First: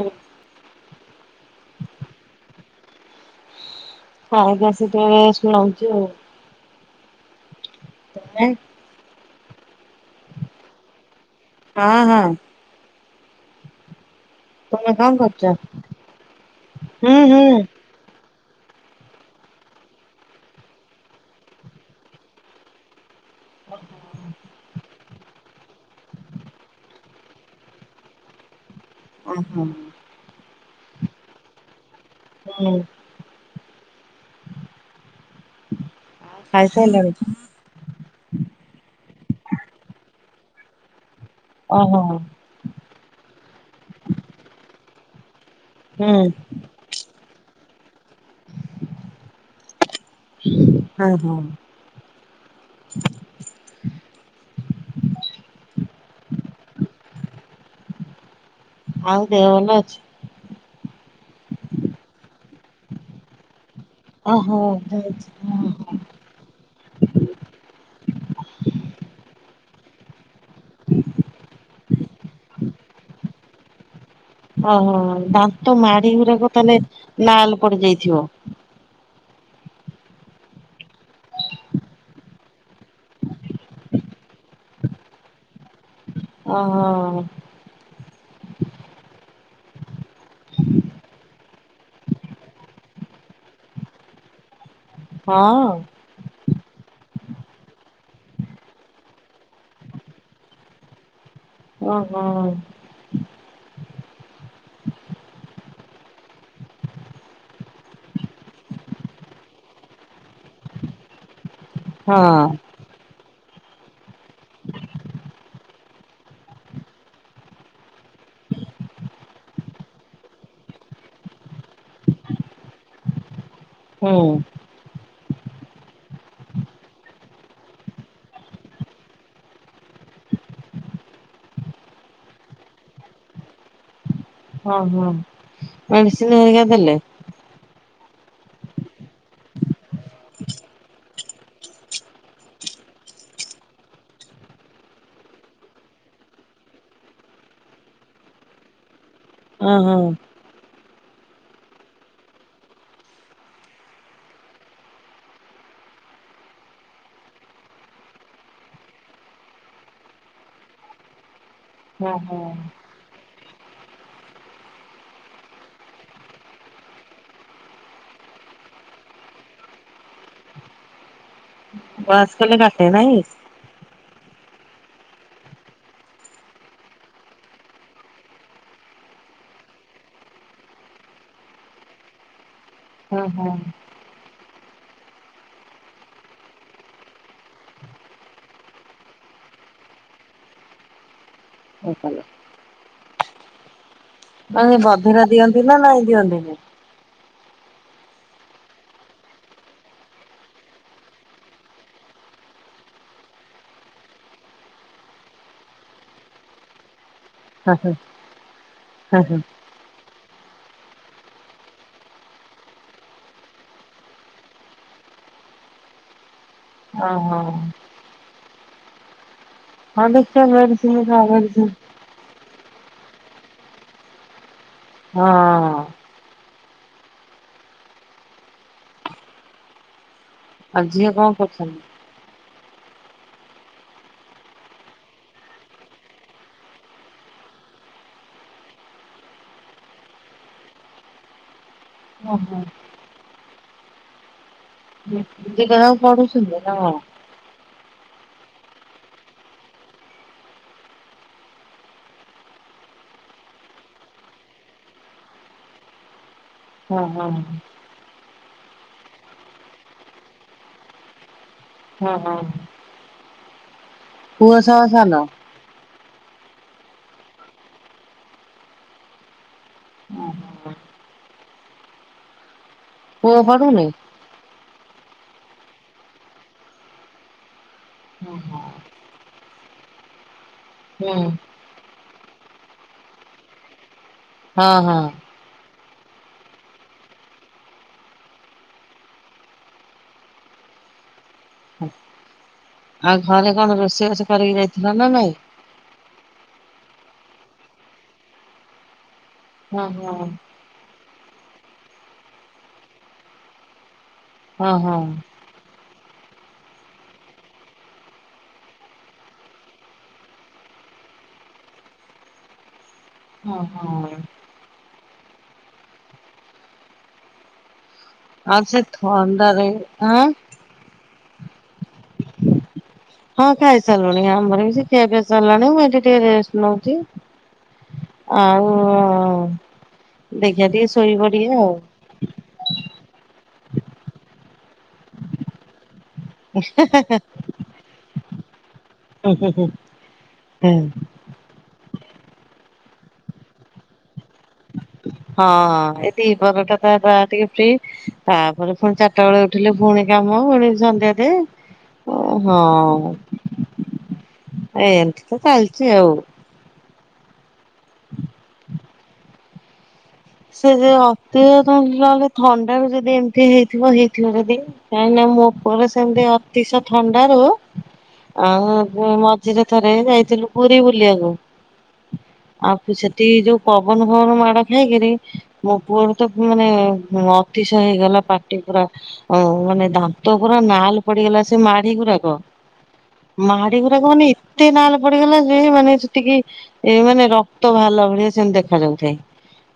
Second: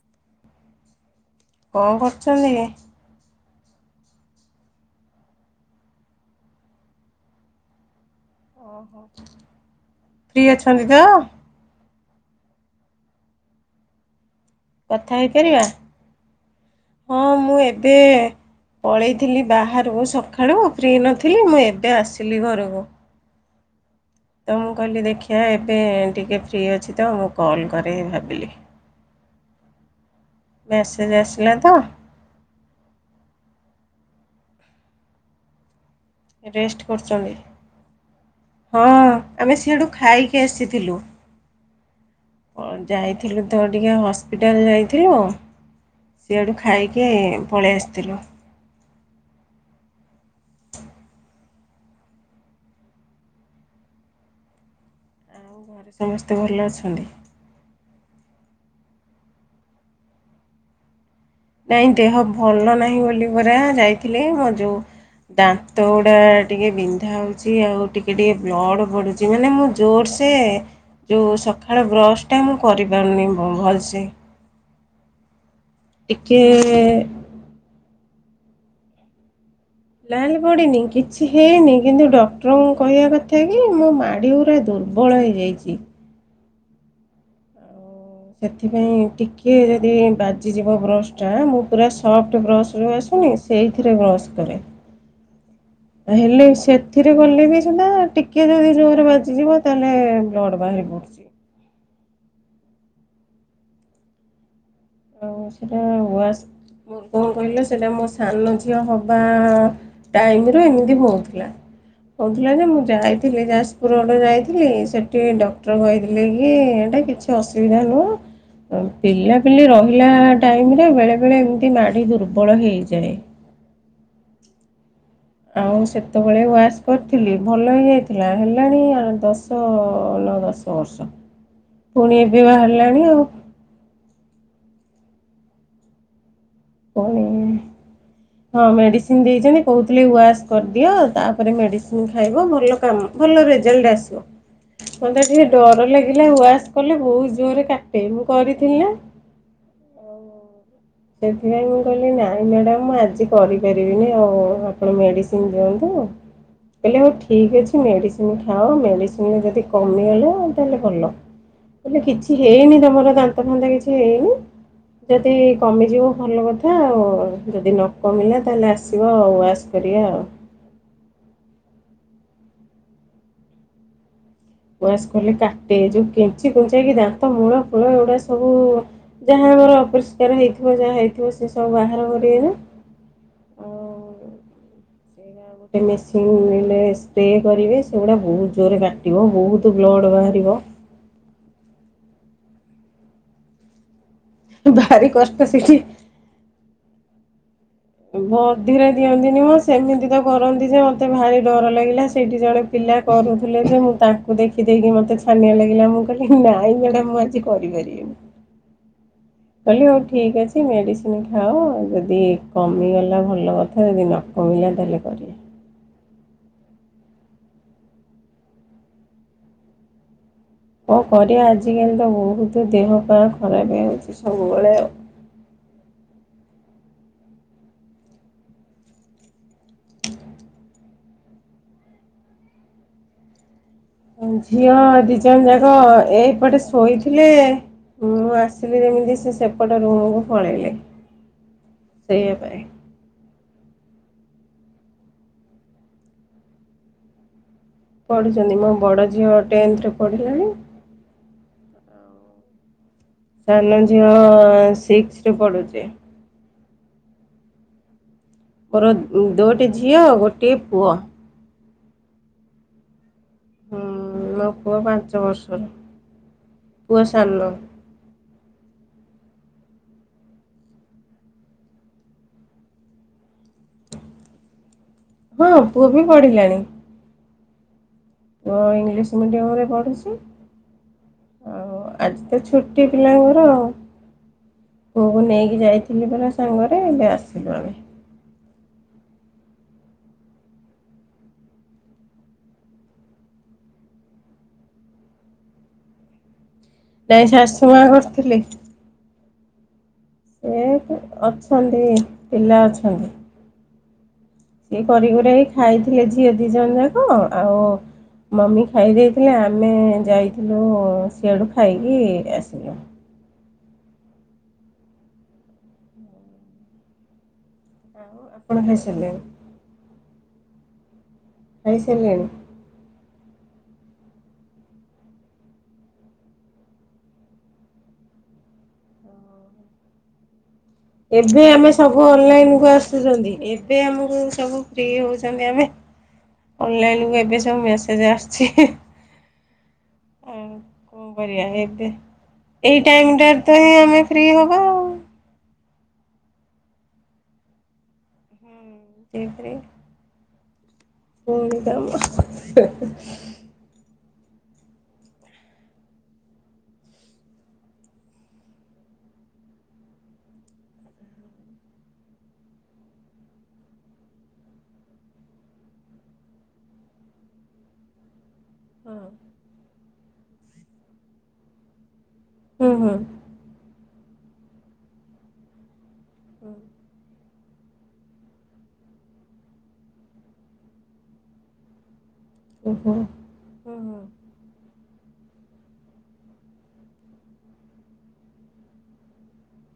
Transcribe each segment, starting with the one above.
ହୋ। କଣ କରୁଛନ୍ତି କି? ହଁ ବସିକି ରେଷ୍ଟ ନଉଚି ଆଉ। ତମେ? ଓହୋ ଫି ଅଛନ୍ତି ତ। ହଁ ହଁ। ତମେ କଣ କଥା କରୁଛ? ହେଇପାରିବା ହୁଁ ହଁ ମୁଁ ହୁଁ। ଏବେ ପଳେଇଥିଲି ବାହାରକୁ ସକାଳୁ ଫ୍ରି ନଥିଲି ମୁଁ ଏବେ ଆସିଲି ଘରକୁ। ତ ମୁଁ କହିଲି ଦେଖିବା ଏବେ ଆଉ ଟିକେ ଫ୍ରି ଅଛି ତ ମୁଁ କଲ୍ କରେ ଭାବିଲି। ଓ ହୋ। ମେସେଜ୍ ଆସିଲା ତ। ହୁଁ। ରେଷ୍ଟ ଖାଇସାରିଲଣି? କରୁଚନ୍ତି। ହଁ ଆମେ ସିଆଡୁ ଖାଇକି ଆସିଥିଲୁ। ଓ ହୋ ହୋ। ଯାଇଥିଲୁ ତ ଟିକେ ହସ୍ପିଟାଲ ଯାଇଥିଲୁ ହୁଁ। ସିଆଡୁ ଖାଇକି। ପଳେଇ ଆସିଥିଲୁ। ହଉ ହୁଁ। ଆଉ ଘରେ ସମସ୍ତେ ଭଲ ଅଛନ୍ତି। ଆଉ ଦେହ ଭଲ ଅଛି। ନାଇଁ ଦେହ ଭଲ ନାହିଁ ବୋଲି ପରା ଯାଇ। ଥିଲି ମୋ ଓହୋ ଯୋଉ ଦାନ୍ତ ଗୁଡା ଟିକେ। ବିନ୍ଧା ହଉଛି ଆଉ ଟିକେ ଟିକେ ବ୍ଲଡ଼୍ ପଡ଼ୁଛି ମାନେ ମୁଁ ଜୋରସେ। ଯୋଉ ସକାଳେ ବ୍ରଶ ଟା ମୁଁ କରିପାରୁନି ଭଲସେ। ଓହୋ ଦାନ୍ତ ମାଡି ଟିକେ ଗୁଡାକ ତାହେଲେ ଲାଲ ପଡିଯାଇଥିବ। ଲାଲ ପଡନି କିଛି ହେଇନି କିନ୍ତୁ ଡକ୍ଟରଙ୍କୁ କହିବା କଥା କି ମୋ ମାଡିଗୁରା ଦୁର। ଦୁର୍ବଳ ହେଇବଯାଇଛି। ଓହୋ। ସେଥିପାଇଁ ଟିକିଏ ଯଦି ବାଜିଯିବ ବ୍ରସ୍ଟା ମୁଁ ପୁରା ସଫ୍ଟ ବ୍ରସ୍ର ରୁ। ସେଇଥିରେ ବସ୍ କରେ। ହଁ। ହେଲେ ସେଥିରେ କଲେ ବି ସୁଧା ଟିକେ ଯଦି ଜୋର ବାଜିଯିବ ତାହେଲେ ବ୍ଲଡ଼୍ ବାହାରି ପଡ଼ୁଛି। ହଁ ଓ ସେଟା ୱା ସ। କଣ କହିଲ ସେଇଟା ମୋ ସାନ ଝିଅ ହବା ଟାଇମ ର ଏମିତି ହଉଥିଲା। ହଁ ହଉଥିଲା ଯେ ମୁଁ। ଯାଇଥିଲି ଯାଜପୁର ଆଡେ ଯାଇଥିଲି ସେଠି ଡକ୍ଟର କହିଥିଲେ କି ଏଇଟା କିଛି ଅସୁବିଧା। ନୁହ ପିଲାପିଲି ର ହିଲା ଟାଇମରେ ବେଳେ ବଳେ ଏମିତି ମାଢି ଦୁର୍ବଳ ହେଇଯାଏ। ହୁଁ। ମୁଁ ସେତେବେଳେ ୱାସ୍ କରିଥିଲି ଭଲ ହେଇଯାଇଥିଲା ହେଲାଣି ଦଶ ନ ଦଶ। ବର୍ଷ ପୁଣି ଏବେ ବାହାରିଲାଣି ଆଉ। ହଁ ହଁ ମେଡିସିନ୍ ହରିକା। କାଇଁ। ହଁ ମେଡିସିନ ଦେଇଛନ୍ତି କହୁଥିଲେ ୱାସ କରିଦିଅ ତାପରେ ମେଡିସିନ ଖାଇବ ଭଲ କାମ। ଭଲ ରେଜଲ୍ଟ ଆସିବ। ମତେ ଟିକେ ଡର ଲାଗିଲା ୱାସ କଲେ ବହୁତ ଜୋରରେ କାଟେ ମୁଁ କରିଥିଲି ନା। ଅ ହ। ସେଥିପାଇଁ ମୁଁ କହିଲି ନାଇଁ ମ୍ୟାଡ଼ାମ ମୁ ଆଜି କରି ପାରିବିନି ଆଉ ଆପଣ ମେଡିସିନ ଦିଅନ୍ତୁ। ହ କହିଲେ ହଉ ଠିକ୍ ଅଛି ମେଡିସିନ ଖାଅ ମେଡିସିନ ରେ ଯଦି କମିଗଲେ ତାହେଲେ ଭଲ। ଏଲେ ଓହୋ କିଛି ହେଇନି ତମର ଦାନ୍ତ ଫାନ୍ତ କିଛି ହେଇନି ଯଦି। କମିଯିବ ଭଲ କଥା ଆଉ ଯଦି ନ କମିଲା ତାହେଲେ ଆସିବ ୱାସ କରିବା ଆଉ। ୱାସ୍ କେଲେ କାଟେ ନାହିଁ। ବ୍ରସ କଲେ କାଟେ ଯୋଉ କେଞ୍ଚି କୁଞ୍ଚେଇକି ଦାନ୍ତ ମୂଳ ଫୂଳ ଏଗୁଡା ସବୁ। ଯାହା ଆମର ଅପରିଷ୍କାର ହେଇଥିବ ଯାହା ହେଇଥିବ ସେ ସବୁ ବାହାର କରିବେ ବା। ହଁ ହଁ। ସେ ଗୋଟେ ମେସିନ ସ୍ପ୍ରେ କରିବେ ସେଗୁଡା ବହୁତ ଜୋରରେ କାଟିବ ବହୁତ୍ ବ୍ଳ ଡ ବାହାରିବ। [inaudible] ନାଇ ଭାରି ବଧିରା କଷ୍ଟ ଦିଅନ୍ତି ସେଠି ନା ନାଇଁ ଦିଅନ୍ତି ନି। ବଧୀରେ ଦିଅନ୍ତିନି ମ ସେମିତି ତ କରନ୍ତି ଯେ ମତେ ଭାରି ଡର ଲାଗିଲା ସେଇଠି ଜଣେ ପି ପିଲା କରୁଥିଲେ ଯେ ମୁଁ ତାଙ୍କୁ ଦେଖିଦେଇକି ମତେ ଛାନିଆ ଲାଗିଲା ମୁଁ କହିଲି ନାଇଁ ମ୍ୟାଡ଼ାମ ମୁଁ ଆଜି କରିପାରିବିନି। କଉଲି ହଉ ଠିକ ଅଛି। ମେଡିସିନି ଖାଅ ଯଦି କମିଗଲା ଭଲ କଥା ଯଦି ନ କମିଲା ତାହେଲେ କରିବା। ଓ ହୋ। ହଁ ଦେ କ କରିବା ଆଜିକାଲି ତ ବହୁତ ଦେହ ପା ଖରାପ ହଉଚି ସବୁବେଳେ। ହଁ। ଆଉ ଝିଅ କଣ କରୁଚନ୍ତି? ଝିଅ ଦିଜଣ ଯାକ ଏଇପଟେ ଶୋଇଥିଲେ। ମୁଁ ଆସିଲି ଯେମିତି ସେ ସେପଟ ରୁମକୁ ପଳେଇଲେ। ଓ ଶୋଇବା ପାଇଁ। ହୋ। ଦି ଟା ଯାକ ପଡ଼ୁଛନ୍ତି ନା କଣ? ପଢ଼ୁଚନ୍ତି ମୋ ବଡ଼ ଝିଅ ଟେନ୍ଥରେ ପଢିଲାଣି। ସାନ ଝିଅ ସିକସ୍ ରେ ପଢୁଚି। ହଁ ହଁ। ପର ଦୋଟି ଝିଅ ଗୋଟିଏ ପୁଅ। ହଁ ହଁ। ହୁଁ ମୋ ପୁଅ ସବା ସାନ? ପାଞ୍ଚ ବର୍ଷର। ପୁଅ ସାନ। ପୁଅ ପଢ଼ୁନି? ହଁ ପୁଅ ବି ପ। ହୁଁ ପୁଅ ହଁ ଇଂଲିଶ ମିଡିୟମ ରେ ପଢୁଛି। ହୁଁ। ଆଜି ତ ଛୁଟି ପିଲାଙ୍କର ପୁଅକୁ ଆଉ ନେଇକି ଯାଇ ଥିଲିପରା ସାଙ୍ଗରେ ଏବେ ଆସିଲୁ ଆମେ। ଆଉ ଘରେ କଣ ରୋଷେଇ ବାସ କରିକି ଯାଇଥିଲ ନା ନାଇଁ? ନାଇଁ ଶାଶୁ ମା କରିଥିଲେ। ହଁ ହଁ ସେ ଅଛନ୍ତି ପିଲା ଅଛନ୍ତି। ସିଏ ହଁ କରିକୁରାକି ଖାଇଥିଲେ ଝିଅ ଦିଜଣ ଯାକ ଆଉ ମମି ଖାଇ ଦେଇଥିଲେ ଆମେ ଯାଇଥିଲୁ ସିଆଡ଼ୁ ଖାଇକି ଆସିଲୁ। ହଁ ହଁ। ଆଉ ଆପଣ ଆଉ ସେ ଖାଇସାରିଲେଣି ଥଣ୍ତା ରହି ଆଁ। ଖାଇସରିଲେଣି? ହଁ ଖାଇସାରିଲୁଣି ଆମର ବି ସେଇ ଖିଆ ପିଆ ସରିଲାଣି ମୁଁ ଏଠି ଟିକେ ରେଷ୍ଟ୍ ନଉଚି। ଆଉ ଦେ ଏବେ ଆମେ ସବୁ ଅନଲାଇନ କୁ ଆସୁଚନ୍ତି। ଏବେ ଆମକୁ ସବୁ ଫ୍ରି ହଉଚନ୍ତି ଆମେ। ଅନଲାଇନକୁ ଏବେ ସବୁ ମେସେଜ ଆସୁଚି। ହୁଁ ହୁଁ ହୁଁ ହଁ କଣ କରିବା ଏବେ ଏଇ ଟାଇମ୍ ଟା ରେ ତ ହେଇ ଆମେ ଫ୍ରି ହବା ଆଉ। ହଁ ଏ ଦି ପହର ଟା ତ ଯାହା ଟିକେ ଫ୍ରି ତାପରେ ପୁଣି ଚାରଟା ବେଳେ ସେଇଥିରେ ଉଠିଲେ ପୁଣି କାମ ପୁଣି ସନ୍ଧ୍ୟା ଦେ ପୁଣି କାମ ହଁ। ଏମତି ତ ଚାଲିଚି ଆଉ। ସେ ଯଉ [unintelligible] ନ ହେଲେ ଥଣ୍ତା ରୁ ଯଦି ଏମିତି ହେଇଥିବ ହେଇଥିବ ଯଦି କାଁଇକିନା ମୋ ପରେ ସେମିତି ଅତିଶ ଥଣ୍ତା ରୁ ଆଉ ମଝିରେ ଥରେ ଯାଇଥିଲୁ ପୁରୀ ବୁଲିବାକୁ। ହଁ ହୁଁ ହୁଁ। ଆଉ ସେଠି ଯୋଉ ପବନ ଫବନ ମାଡ ଖାଇକିରି ମୋ ପୁଅ ର ମାନେ ଅ ଅତିଷ ହେଇଗଲା ପାଟି ପୁରା ମାନେ ଦାନ୍ତ ପୁରା ନାଲ ପଡିଗଲା ସେ ମାଢି ପୁରା ଓହୋ ହୁଁ ହୁଁ ମାିବରାଗ ମାନେ ତେ ନାଲ ପଡିଗଲା ଯେ ମାନେ ସେତିକି ଏ ମାନେ ରକ୍ତ ଭଲ ଭଳିଆ ସେମତି ଦେଖାଯ ଯାଉଥାଏ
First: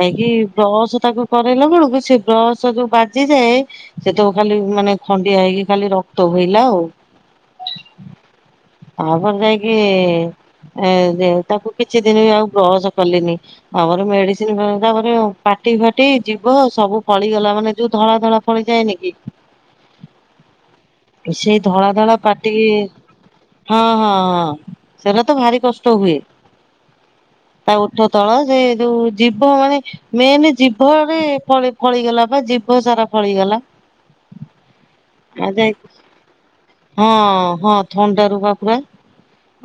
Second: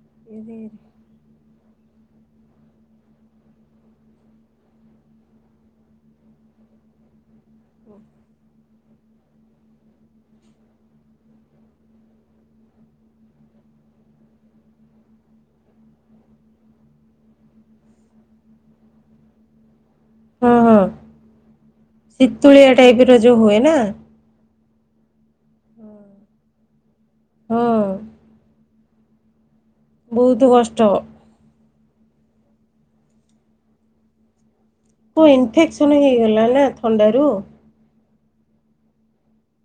ଯାଇଁକି ହୁଁ। ବ୍ରସ ତାକୁ ିଲା ବେଳକୁ ସେ ବ୍ରସ ଯୋଉ ବାଜିଯାଏ ସେ ତ ଖାଲି ମାନେ ଖଣ୍ଡିଆ ହେଇକି ଖାଲି ରକ୍ତ ହ ଆଉ ତାପରେ ଯାଇକି ଏ ତାକୁ କିଛି ଦିନ ବି ଆଉ ବ୍ରହସ କଲିନି ଆମର ମେଡିସିନ ତାପରେ ପାଟି ଫାଟି ଯିବ ସବୁ ଫଳିଗଲା ମାନେ ଯୋଉ ଧଳା ଧଳା ଫଳିଯାଏନି କି [inaudible] ହଁ ହଁ ସେଇ ଧଳା ଧଳା ପାଟିି ଶୀତୁଳିଆ ଟାଇପ ର ଯୋଉ ହୁଏ ନା। ହଁ ହଁ ହଁ ସେଟା ତ ଭାରି କଷ୍ଟ ହୁଏ ତା ହଁ ଉଠ ତଳ ସେ ଯ ଜୀଭ ମାନେ ବହୁତ ମେନ କଷ୍ଟ ଜୀଭରେ ପଳେଇ ଫଳିଗଲା ବା ଜିିବ ସାରା ଫଳିଗଲା। କଉ ଆଉ ଯାଇ ଇନଫେକ୍ସନ୍ ହେଇଗଲା ନା ଥଣ୍ଡାରୁ ଥଣ୍ଡା ରୁ ବା ପୁରା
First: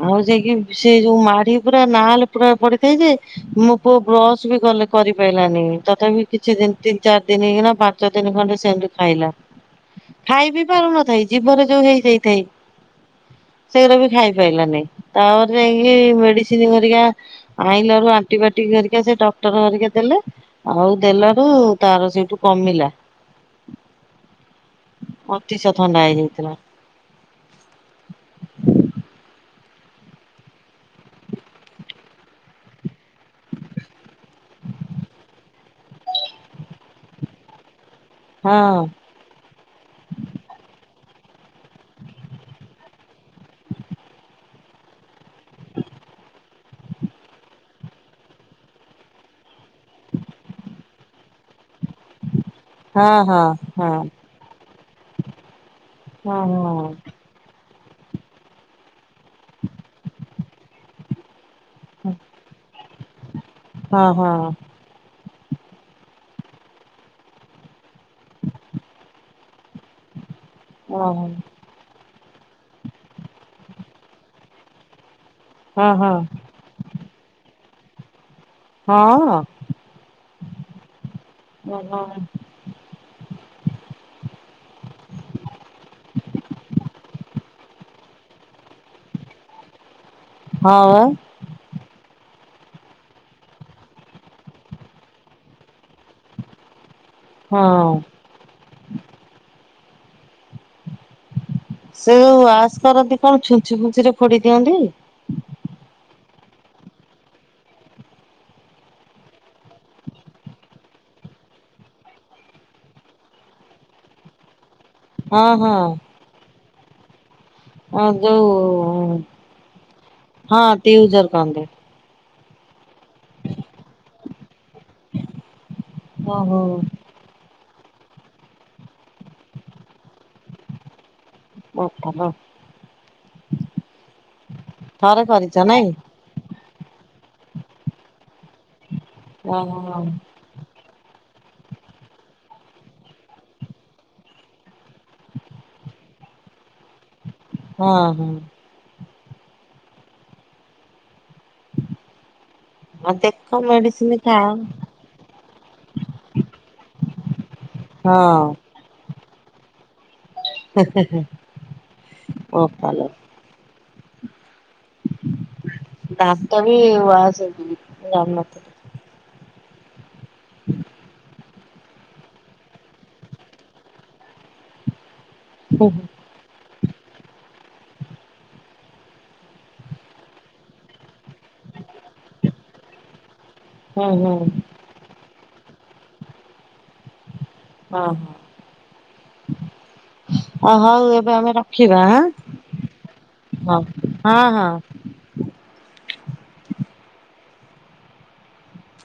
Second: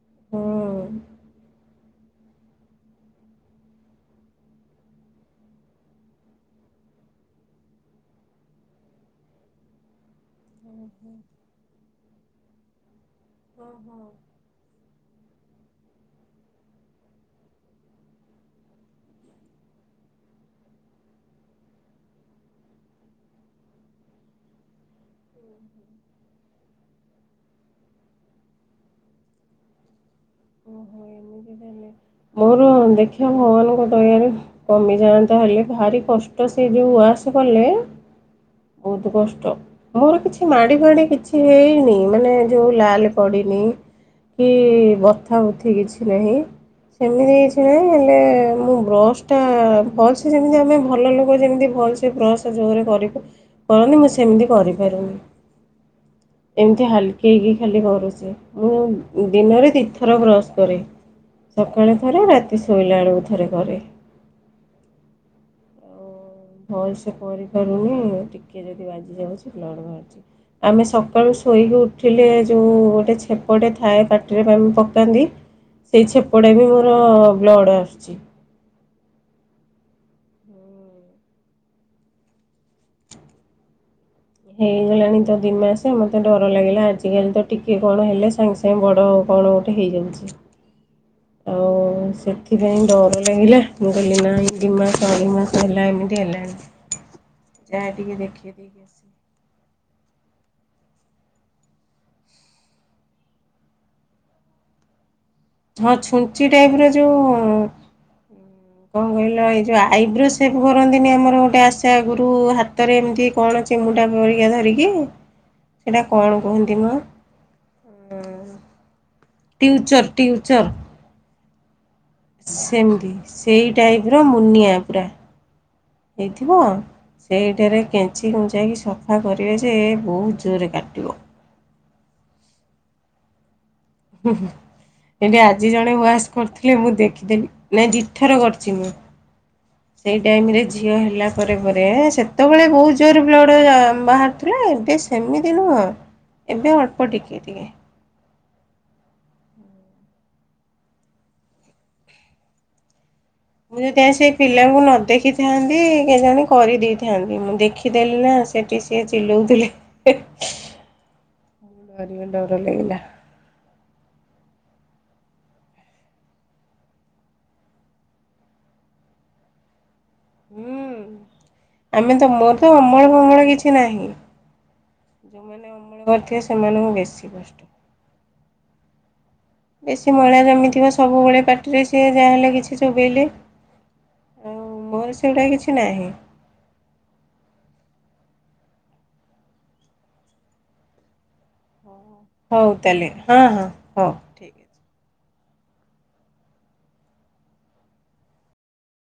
ଆଉ ଯାଇକି ହୁଁ। ସେ ଯୋଉ ମାଢ ପୁରା ନାଲେ ପ ପଡିଥାଏ ଯେ ମୋ ପୁଅ ବ୍ରଶ ବି ଗଲେ କରିପାରିଲାନି ତଥାପି କିଛି ତିି ଚାର ଦିନ ନା ପାଞ୍ଚ ଦିନ ଖଣ୍ଡେ ସେମତି ଖାଇଲା ଖାଇ ବିି ପାରୁନ ଜୀବରେ ଯୋଉ ହେଇଯାଇଥାାଇ ସେଗଡା ବି ଖାଇ ପାରଲାନି ତାପରେ ଯାଇକି ମେଡିସିନ କରିକା ଆଇିଲ ରାରୁ ଆଣ୍ଟିବାୟୋଟିକ କରିକା ସେ ଡକ୍ଟର କରିକା ଦେଲେ ଆଉ ଦେଲାରୁ ତାର ସେଇଠୁ କମିଲା। ଅତିଶ ଥଣ୍ଡା ହେଇଯାଇଥିଲା। ଓହୋ [inaudible] ଏମିତି ମୋର ଦେଖକ୍ଷା ଭଗବାନଙ୍କ ଦୟରିୀ କମିଯାଆନ୍ତା ହେଲେ ଭାରି କଷ୍ଟ ସେ ଯୋଉ ଆସ କଲେ ହଁ ବହୁତ କଷ୍ଟ ମୋର କିଛି ମାଡି ଫାଡି କିଛି କି ହେଇନି ମାନେ ଯୋଉ ଲାଲ ପଡିନି କି ଉଠ କିଛି ନାହିଁ ସେମିତି ହେଇଛି ନାଇଁ ହେଲେ ମୁଁ ବ୍ରସ୍ ଟା ଭଲସ ଯେମିତି ଆମେ ଭଲ ଲୋକ ଯେମତି ଭଲସ। ସେ ପ୍ରୟାସ ଜୋରେ ହଁ ହଁ କରନ୍ତି ମୁଁ ସେମିତି କରିପାରୁନି ହଁ ଏମିତି ହଁ ହାଲକି ହେଇକି ଖାଲି ପୁଛିେ ମୁଁ ଦିନରେ ତିର୍ଥର କ୍ରସ୍ କରେ ସକାଳେ ଥରେ ରାତି ଶୋଇଲା ବେଳକୁ ଥରେ କରେ ହଁ ହଁ ହଁ ହଁ ହଲ ସେ କରି କରୁେ ଟିକେ ଯଦି ବାଜି ଯାଉଛି୍ ବା ଆମେ ସଳୁ ଶୋଇକି ଉଠିଲେ ଯେଉ ଗୋଟେ ଛେପଟେ ଥାଏ ପାଟିରେ ପକାନ୍ତି ହଁ ସେଇ ହଁ ଛେପଡେ ବି ମୋର ବ୍ଲଡ ଆସୁଛି। ହଁ। ଓ। ହେଇଗଲାଣି ତ ଦିନ ମାସେ ମତେ ଡର ଲାଗିଲା ଆଜଜିିକାଲି ତ ଟିକେ କଣ ହେଲେ ସାଙ୍ଗେ ସାଙ୍ଗେ ବଡ଼ ହଉ [inaudible] ହଁ ସେ ପାଇଁ ରିଲ ମୁଁଗିଲ ନା ଇଡି ମାସ ଆଳି ମାସ ହେଲାା ଏମିତି ହେ ହଁ। ଯଠିକ ଦେଖି ଦେଇ କି ଅ ସେ ଯୋଉ ୱାସ କରନ୍ତି କଣ ଛୁଞ୍ଚି ଫୁଞ୍ଚି ରେ ଫୋଡି ଦିଅନ୍ତି ହଁ ଛୁଞ୍ଚି ଟାଇପ ର ଯୋଉ ହ କଣ କହିଲ ଏଇ ଯୋଉ ଆଇବ୍ରୋ ସେପ କରନ୍ତିନି ଆମର ଗୋଟେ ଆଶା ଗୁରୁ ହାତରେ ଏମିତି କଣ ଅ ମୁ କଟା ପରିକା ଧରିକି ହଁ ସେଇଟା କଣ କୁହନ୍ତି ମୁଁ ଆଦ ଟଟି୍ୟୁଚର ଟଟି୍ୟୁଚର [unintelligible] ଦେ ସେମତି ସେଇ ଟାଇପ୍ ର ମୁନିଆ ପୂରା। ହେଇଥିବ ଓହୋ। ସେଇଠାରେ କେଞ୍ଚି କୁଞ୍ଚାଇକି ସଫା କରିବେ ଯେ ବହୁତ ଜୋରେ କାଟିବ। [unintelligible] ହଁ ହଁ ଥରେ ଏଠି କରିଛ ଆଜି ନାଇଁ? ଜଣେ ୱାସ୍ କରୁଥି ଖିଲେ ମୁଁ ଦେଖିଦେଲି ନାଇଁ ଦିଥର କରିଚି ମୁଁ। ହ ସେଇ ଟାଇମ ରେ [unintelligible] ଝିଅ ହେଲା ପରେ ପରେ ସେତବେଳେ ବହୁତ ଜୋରେ ବ୍ଲଡ଼ ବାହାରୁଥିଲା ଏବେ ସେମିତି ନୁହଁ। ଏବେ ଅଳ୍ପ ଟିକେଟ୍। ହଁ ହଁ। ଆ ଦେକ୍ ମୁଁ ଯଦି ଆଜି ସେଇ ପିଲାଙ୍କୁ ନ ଦେଖିଥାନ୍ତି କେ ଜାଣି କରିଦେଇଥାନ୍ତି। ମୁଁ ଦେଖିଦେଲି ନା? ସେଠି ସିଏ ଚିଲଉଥିଲେ। ହିଁ ହିଁ ହିଁ ଡରିବ ଡର ଲାଗିଲା ବୋପାଲୋ। ଦାନ୍ତ ବି ୱାସ୍ ହବ୍ ବିଲି ମୁଁ ଜାଣି ନଥିଲି। ହୁଁ ଆମେ ତ ମୋର ତ ଅମଳ ଫମଳ କିଛି ନାହିଁ। ଯୋଉମାନେ ହୁଁ ଅମଳ ହୁଁ କରିଥିବେ ସେମାନଙ୍କୁ ବେଶୀ କଷ୍ଟ। ବେଶୀ ମଇଳା ଜମିଥିବ ସବୁବେଳେ ପାଟିରେ ସିଏ ଯାହାହେଲେ କିଛି ଚୋବେଇଲେ। ହୁଁ ହୁଁ। କି ନାହିଁ? ଅ ହ ଆ ହଉ ଏବେ ଆମେ ରଖି ଟିବା ହାଁ ହଉ ତାହେଲେ ହଁ ହଁ ହଉ ହଁ ଠିକ୍ ଅଛି। ହଁ।